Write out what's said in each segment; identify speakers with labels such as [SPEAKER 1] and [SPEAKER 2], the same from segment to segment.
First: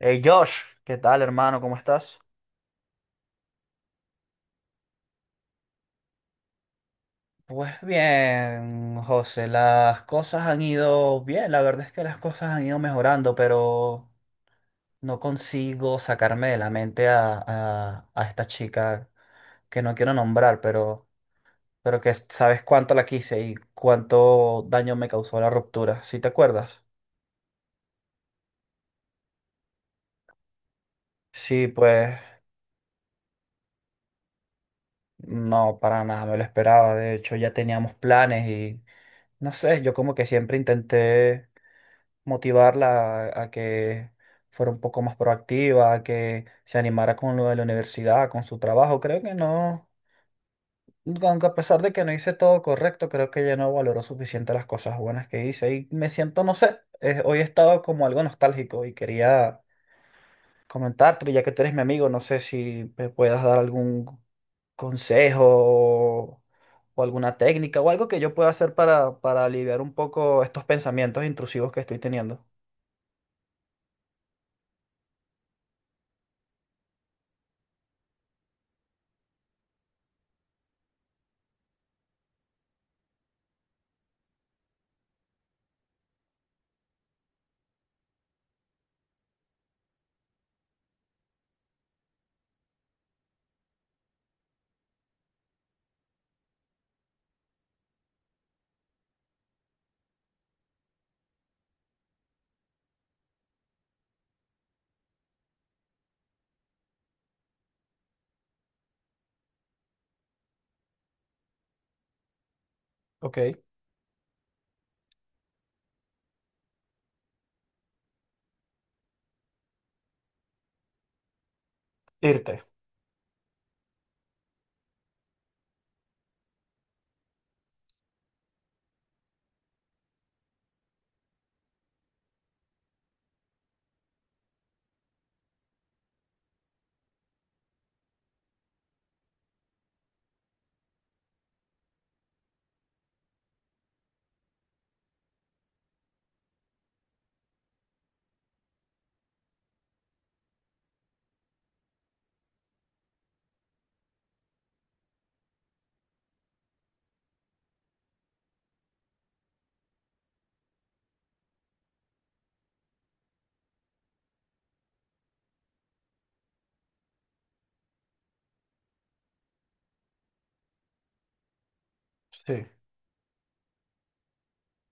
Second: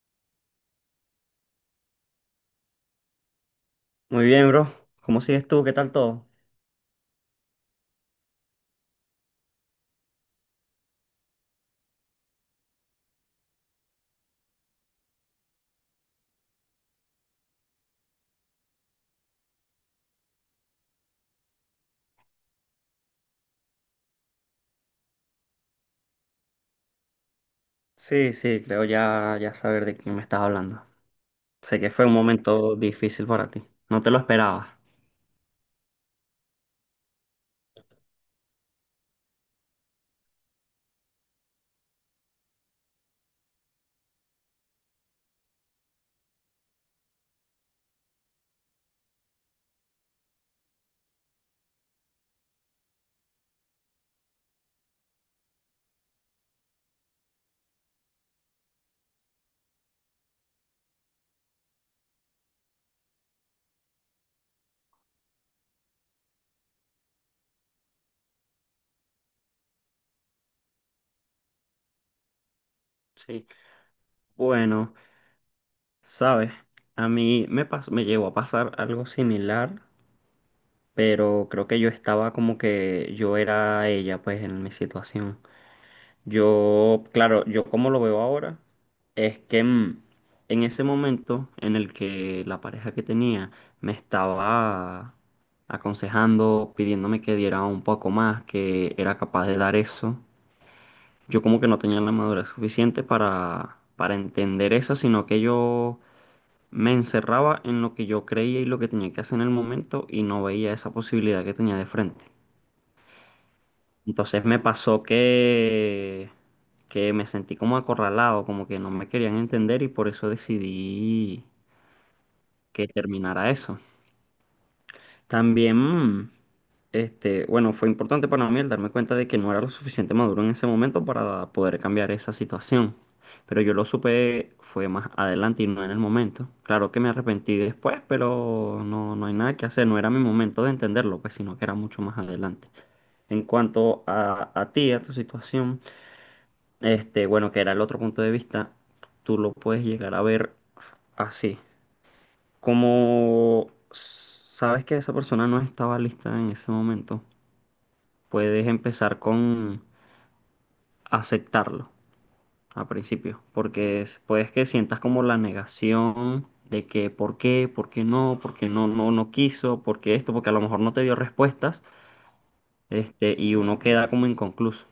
[SPEAKER 1] Hey Josh, ¿qué tal, hermano? ¿Cómo estás?
[SPEAKER 2] Muy bien, bro. ¿Cómo sigues tú? ¿Qué tal todo?
[SPEAKER 1] Pues bien, José, las cosas han ido bien, la verdad es que las cosas han ido mejorando, pero no consigo sacarme de la mente a esta chica que no quiero nombrar, pero que sabes cuánto la quise y cuánto daño me causó la ruptura. ¿Sí te acuerdas?
[SPEAKER 2] Sí, sí, creo ya saber de quién me estás hablando.
[SPEAKER 1] Sí,
[SPEAKER 2] Sé que fue
[SPEAKER 1] pues
[SPEAKER 2] un momento difícil para ti. No te lo esperabas.
[SPEAKER 1] no, para nada, me lo esperaba, de hecho ya teníamos planes. No sé, yo como que siempre intenté motivarla a que fuera un poco más proactiva, a que se animara con lo de la universidad, con su trabajo. Creo que no, aunque a pesar de que no hice todo correcto, creo que ella no valoró suficiente las cosas buenas que hice y me siento, no sé, hoy he estado como algo nostálgico y quería comentarte, ya que tú eres mi amigo, no sé si me puedas dar algún consejo o alguna técnica o algo que yo pueda hacer para aliviar un poco estos pensamientos intrusivos que estoy teniendo.
[SPEAKER 2] Sí. Bueno, sabes, a mí me llegó a pasar algo similar, pero creo que yo estaba como que yo era ella, pues, en mi situación. Yo, claro, yo como lo veo ahora, es que en ese momento en el que la pareja que tenía me estaba aconsejando, pidiéndome que diera un poco más, que era capaz de dar eso, yo como que no tenía la madurez suficiente para entender eso, sino que yo me encerraba en lo que yo creía y lo que tenía que hacer en el momento y no veía esa posibilidad que tenía de frente.
[SPEAKER 1] Ok,
[SPEAKER 2] Entonces me pasó que me sentí como acorralado, como que no me querían entender y por eso decidí
[SPEAKER 1] irte.
[SPEAKER 2] que terminara eso. También, este, bueno, fue importante para mí el darme cuenta de que no era lo suficiente maduro en ese momento para poder cambiar esa situación. Pero yo lo supe fue más adelante y no en el momento. Claro que me arrepentí después, pero no, no hay nada que hacer. No era mi momento de entenderlo, pues, sino que era mucho más adelante. En cuanto a ti, a tu situación. Este, bueno, que era el otro punto de vista, tú lo puedes llegar a ver así. Como sabes que esa persona no estaba lista en ese momento, puedes empezar con aceptarlo al principio, puedes que sientas como la negación de que por qué no, no quiso, por qué esto, porque a lo mejor no te dio respuestas,
[SPEAKER 1] Sí,
[SPEAKER 2] este, y uno queda como inconcluso.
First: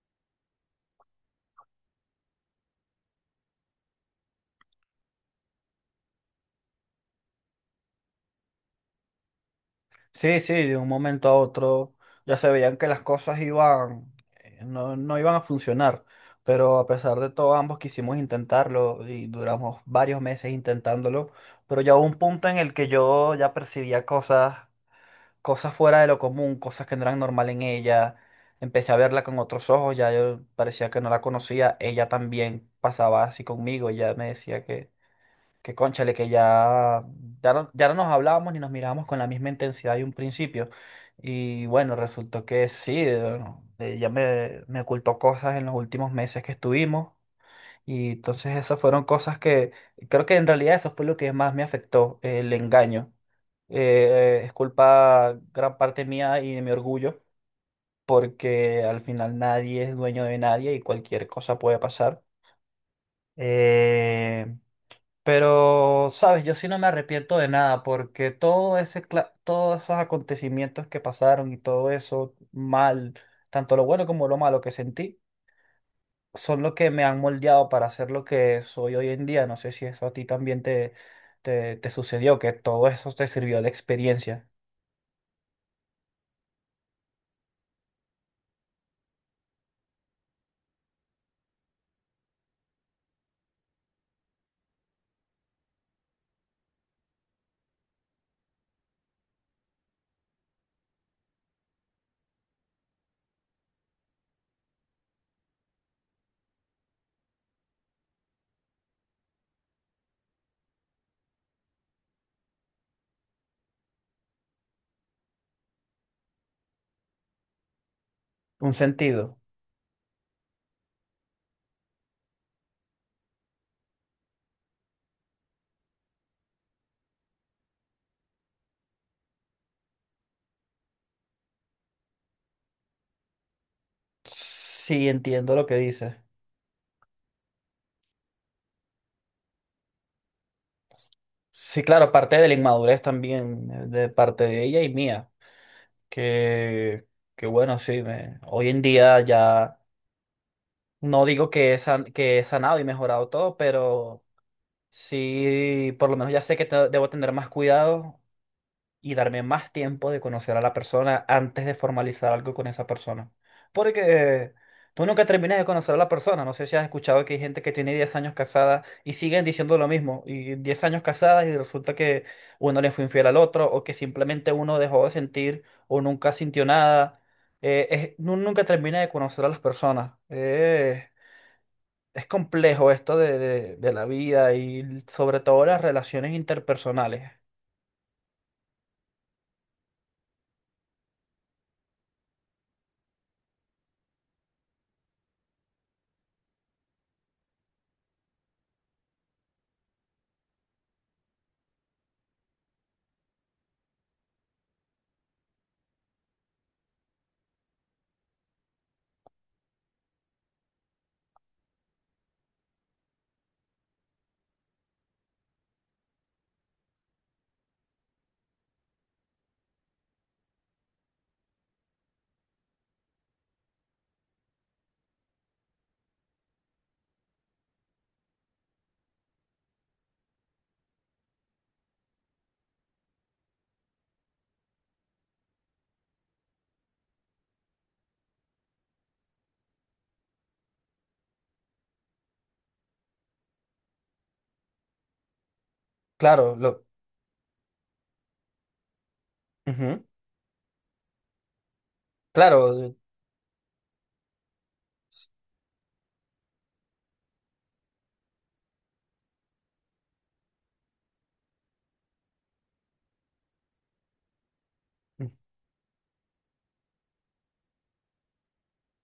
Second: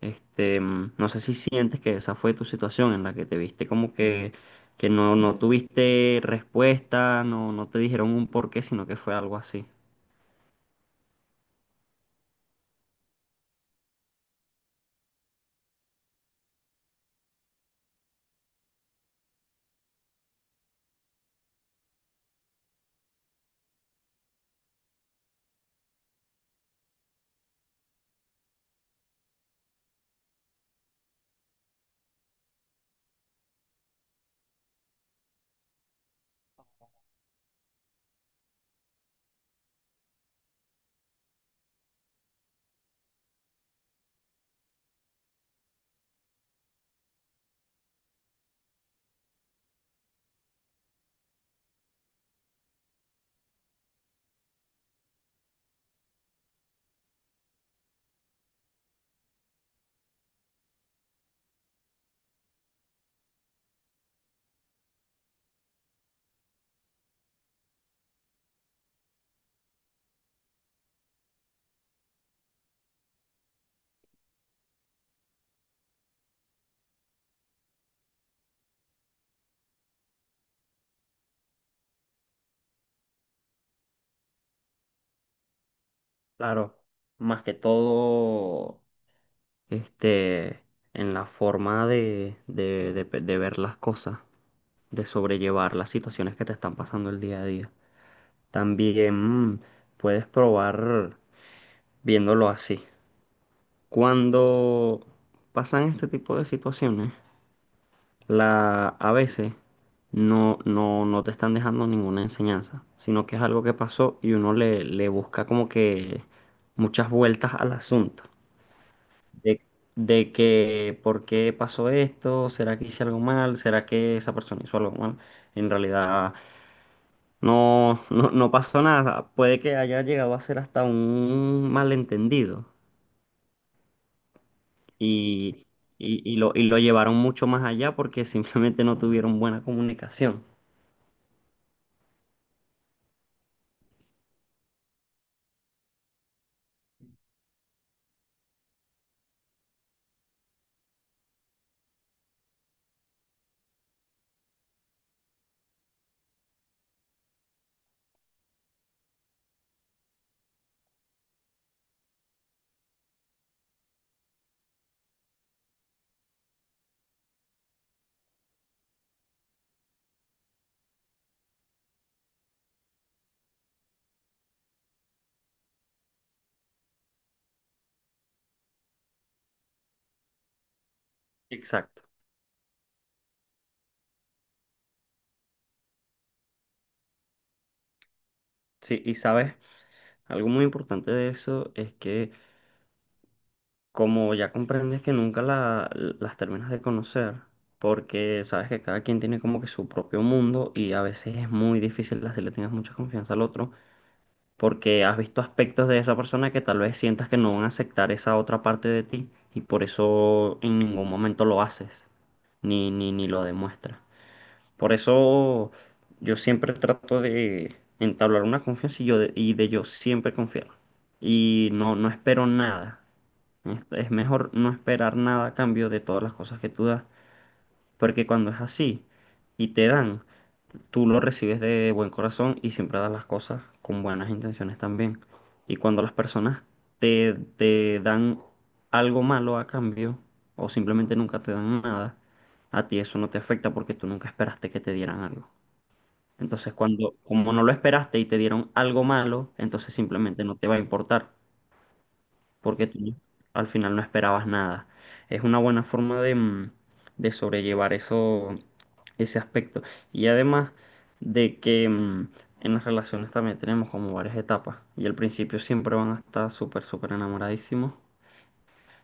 [SPEAKER 2] Este, mm, no sé si sientes que esa fue tu situación en la que te viste como que no, no tuviste respuesta, no, no te dijeron un porqué, sino que fue algo así.
[SPEAKER 1] sí, sí, de un momento a otro ya se veían que las cosas iban, no, no iban a funcionar, pero a pesar de todo ambos quisimos intentarlo y duramos varios meses intentándolo, pero ya hubo un punto en el que yo ya percibía cosas fuera de lo común, cosas que no eran normal en ella. Empecé a verla con otros ojos, ya yo parecía que no la conocía. Ella también pasaba así conmigo, ella me decía que cónchale, que ya, ya no, ya no nos hablábamos ni nos mirábamos con la misma intensidad de un principio. Y bueno, resultó que sí, bueno, ella me ocultó cosas en los últimos meses que estuvimos. Y entonces esas fueron cosas que creo que en realidad eso fue lo que más me afectó, el engaño. Es culpa gran parte mía y de mi orgullo, porque al final nadie es dueño de nadie y cualquier cosa puede pasar. Eh, pero, sabes, yo sí no me arrepiento de nada, porque todo ese, todos esos acontecimientos que pasaron y todo eso mal, tanto lo bueno como lo malo que sentí, son lo que me han moldeado para ser lo que soy hoy en día. No sé si eso a ti también te sucedió, que todo eso te sirvió de experiencia,
[SPEAKER 2] Claro, más que todo, este, en la forma de ver las cosas, de sobrellevar las situaciones que te están pasando el día a día. También puedes probar viéndolo así. Cuando pasan este tipo de situaciones, la, a veces no te están dejando ninguna enseñanza, sino que es algo que pasó y uno le busca como que muchas vueltas al asunto.
[SPEAKER 1] un sentido.
[SPEAKER 2] De, de que, ¿por qué pasó esto? ¿Será que hice algo mal? ¿Será que esa persona hizo algo mal? En realidad no pasó nada. Puede que haya llegado a ser hasta un malentendido
[SPEAKER 1] Sí, entiendo lo
[SPEAKER 2] y,
[SPEAKER 1] que dices.
[SPEAKER 2] y lo llevaron mucho más allá porque simplemente no tuvieron buena comunicación.
[SPEAKER 1] Sí, claro, parte de la inmadurez también, de parte de ella y mía, que, que bueno, sí, hoy en día ya no digo que que he sanado y mejorado todo, pero sí, por lo menos ya sé que debo tener más cuidado y darme más tiempo de conocer a la persona antes de formalizar algo con esa persona. Porque tú nunca terminas de conocer a la persona. No sé si has escuchado que hay gente que tiene 10 años casada y siguen diciendo lo mismo. Y 10 años casadas y resulta que uno le fue infiel al otro o que simplemente uno dejó de sentir o nunca sintió nada. Nunca termina de conocer a las personas.
[SPEAKER 2] Exacto.
[SPEAKER 1] Es complejo esto de la vida y sobre todo las relaciones interpersonales.
[SPEAKER 2] Sí, y sabes, algo muy importante de eso es que como ya comprendes que nunca la- las terminas de conocer, porque sabes que cada quien tiene como que su propio mundo y a veces es muy difícil así le tengas mucha confianza al otro, porque has visto aspectos de esa persona que tal vez sientas que no van a aceptar esa otra parte de ti y por eso en ningún momento lo haces, ni lo demuestras. Por eso yo siempre trato de entablar una confianza y de yo siempre confiar. Y no, no espero nada. Es mejor no esperar nada a cambio de todas las cosas que tú das. Porque cuando es así y te dan, tú lo recibes de buen corazón y siempre das las cosas con buenas intenciones también. Y cuando las personas te dan algo malo a cambio o simplemente nunca te dan nada, a ti eso no te afecta porque tú nunca esperaste que te dieran algo.
[SPEAKER 1] Claro,
[SPEAKER 2] Entonces,
[SPEAKER 1] lo...
[SPEAKER 2] cuando, como no lo esperaste y te dieron algo malo, entonces
[SPEAKER 1] Ujú.
[SPEAKER 2] simplemente no te va a importar, porque
[SPEAKER 1] Claro,
[SPEAKER 2] tú al final no esperabas nada. Es una buena forma de, de sobrellevar eso, ese aspecto. Y además de que en las relaciones también tenemos como varias etapas, y al principio siempre van a estar súper, súper enamoradísimos,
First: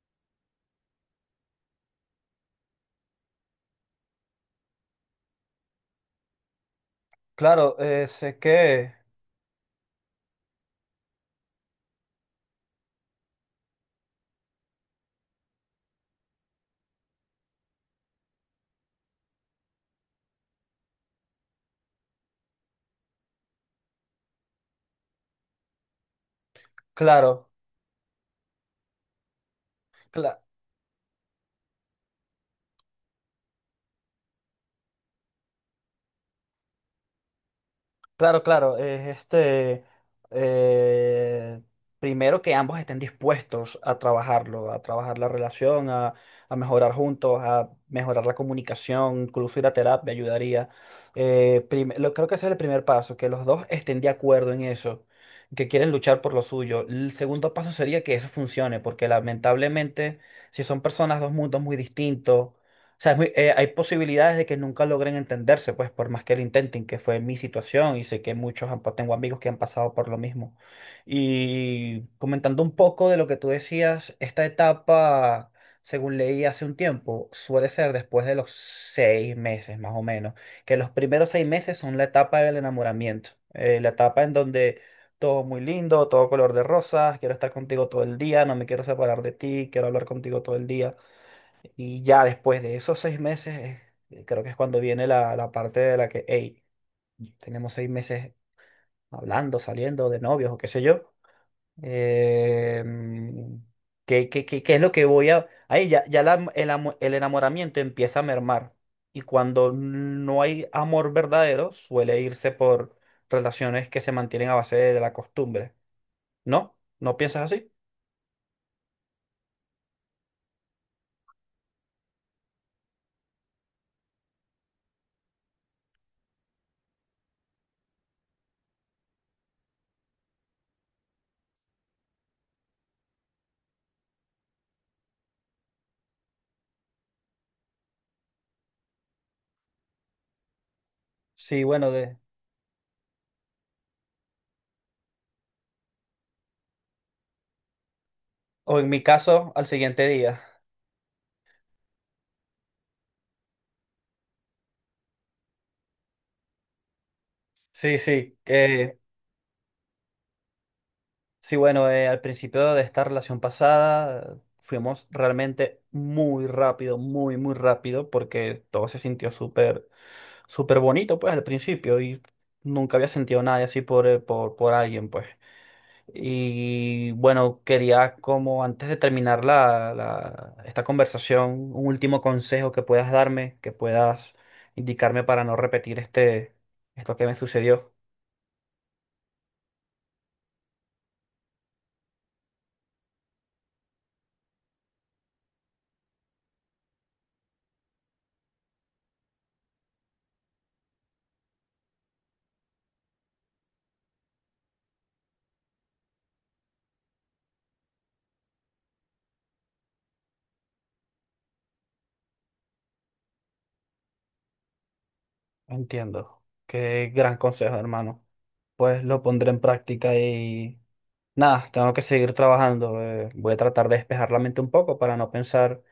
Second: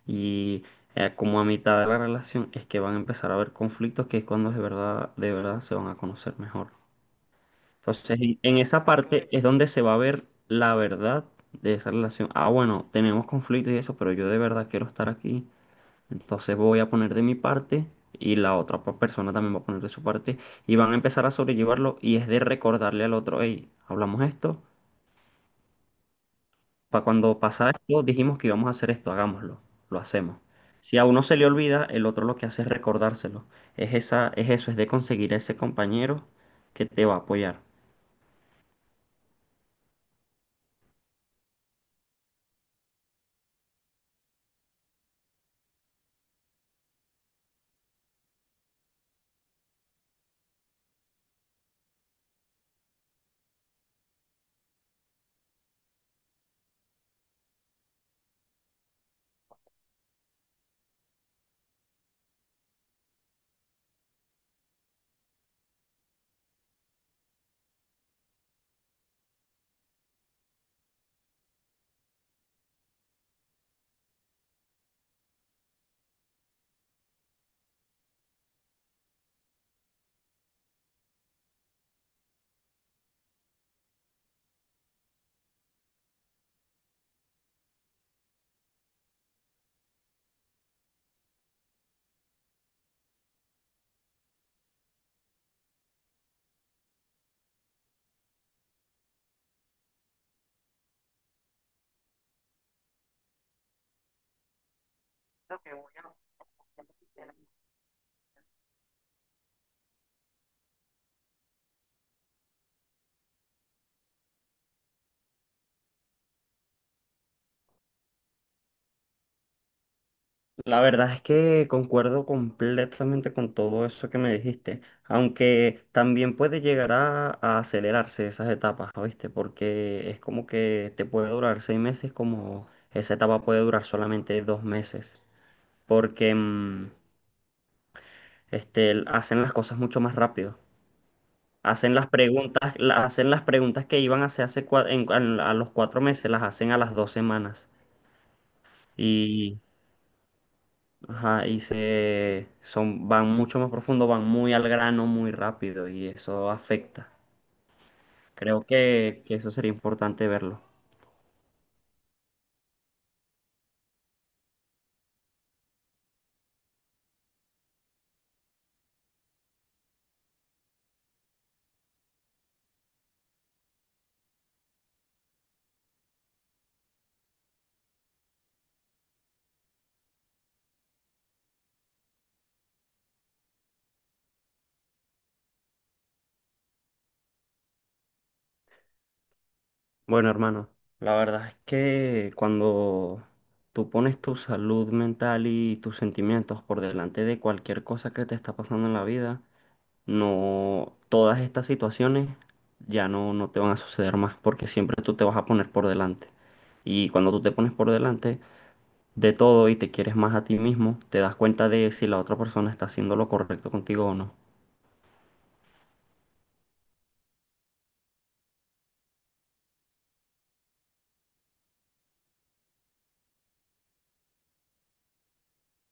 [SPEAKER 2] y como a mitad de la relación es que van a empezar a haber conflictos, que es cuando de verdad se van a conocer mejor.
[SPEAKER 1] claro,
[SPEAKER 2] Entonces,
[SPEAKER 1] sé
[SPEAKER 2] en esa
[SPEAKER 1] que,
[SPEAKER 2] parte es donde se va a ver la verdad de esa relación. Ah, bueno, tenemos conflictos y eso, pero yo de verdad quiero estar aquí. Entonces voy a poner de mi parte y la persona también va a poner de su parte y van a empezar a sobrellevarlo y es de recordarle al otro, hey, hablamos esto, para cuando
[SPEAKER 1] claro,
[SPEAKER 2] pasa esto dijimos que íbamos a hacer esto, hagámoslo, lo hacemos.
[SPEAKER 1] cla-
[SPEAKER 2] Si a uno se le olvida, el otro lo que hace es recordárselo. Es esa, es eso, es de conseguir ese compañero que te va a apoyar.
[SPEAKER 1] claro, es este, eh, primero que ambos estén dispuestos a trabajarlo, a trabajar la relación, a mejorar juntos, a mejorar la comunicación, incluso ir a terapia ayudaría. Creo que ese es el primer paso, que los dos estén de acuerdo en eso, que quieren luchar por lo suyo. El segundo paso sería que eso funcione, porque lamentablemente, si son personas, dos mundos muy distintos, sea, hay posibilidades de que nunca logren entenderse, pues por más que lo intenten, que fue mi situación y sé que muchos tengo amigos que han pasado por lo mismo. Y comentando un poco de lo que tú decías, esta etapa, según leí hace un tiempo, suele ser después de los 6 meses más o menos, que los primeros 6 meses son la etapa del enamoramiento, la etapa en donde... Todo muy lindo, todo color de rosas, quiero estar contigo todo el día, no me quiero separar de ti, quiero hablar contigo todo el día. Y ya después de esos 6 meses, creo que es cuando viene la parte de la que, hey, tenemos 6 meses hablando, saliendo de novios o qué sé yo. em, qué es lo que voy a...? Ahí ya, el enamoramiento empieza a mermar. Y cuando no hay amor verdadero, suele irse por relaciones que se mantienen a base de la costumbre. ¿No? ¿No piensas así?
[SPEAKER 2] La verdad es que concuerdo completamente con todo eso que me dijiste, aunque también puede llegar a acelerarse esas etapas, ¿viste? Porque es como que te puede durar 6 meses, como esa etapa puede durar solamente 2 meses, porque hacen las cosas mucho más rápido.
[SPEAKER 1] Sí, bueno,
[SPEAKER 2] Hacen las
[SPEAKER 1] de...
[SPEAKER 2] preguntas, hacen las preguntas que iban a hacer a los 4 meses, las hacen a las 2 semanas.
[SPEAKER 1] O en mi caso, al siguiente día.
[SPEAKER 2] Ajá, y se son, van mucho más profundo, van muy al grano, muy rápido, y eso afecta.
[SPEAKER 1] Sí, sí,
[SPEAKER 2] Creo
[SPEAKER 1] que...
[SPEAKER 2] que eso sería importante verlo.
[SPEAKER 1] Sí, bueno, al principio de esta relación pasada fuimos realmente muy rápido, muy, muy rápido, porque todo se sintió súper, súper bonito, pues, al principio, y nunca había sentido nada así por alguien, pues. Y bueno, quería como antes de terminar esta conversación, un último consejo que puedas darme, que puedas indicarme para no repetir esto que me sucedió.
[SPEAKER 2] Bueno, hermano, la verdad es que cuando tú pones tu salud mental y tus sentimientos por delante de cualquier cosa que te está pasando en la vida, no, todas estas situaciones ya no te van a suceder más, porque siempre tú te vas a poner por delante. Y cuando tú te pones por delante, de todo y te quieres más a ti mismo, te das cuenta de si la otra persona está haciendo lo correcto contigo o no.
[SPEAKER 1] Entiendo. Qué gran consejo, hermano. Pues lo pondré en práctica y nada, tengo que seguir trabajando. Voy a tratar de despejar la mente un poco para no pensar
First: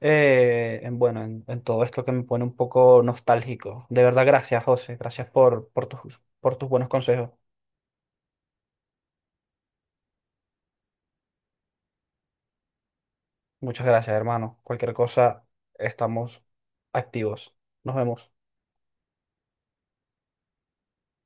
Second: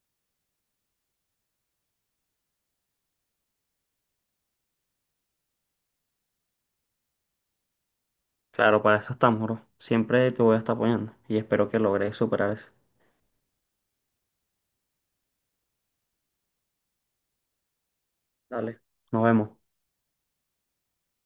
[SPEAKER 1] en todo esto que me pone un poco nostálgico. De verdad, gracias, José. Gracias por tus buenos consejos.
[SPEAKER 2] Claro, para eso estamos, bro. Siempre te voy a estar apoyando y espero que logres superar eso.
[SPEAKER 1] Muchas gracias, hermano. Cualquier cosa, estamos activos. Nos vemos.
[SPEAKER 2] Dale, nos vemos.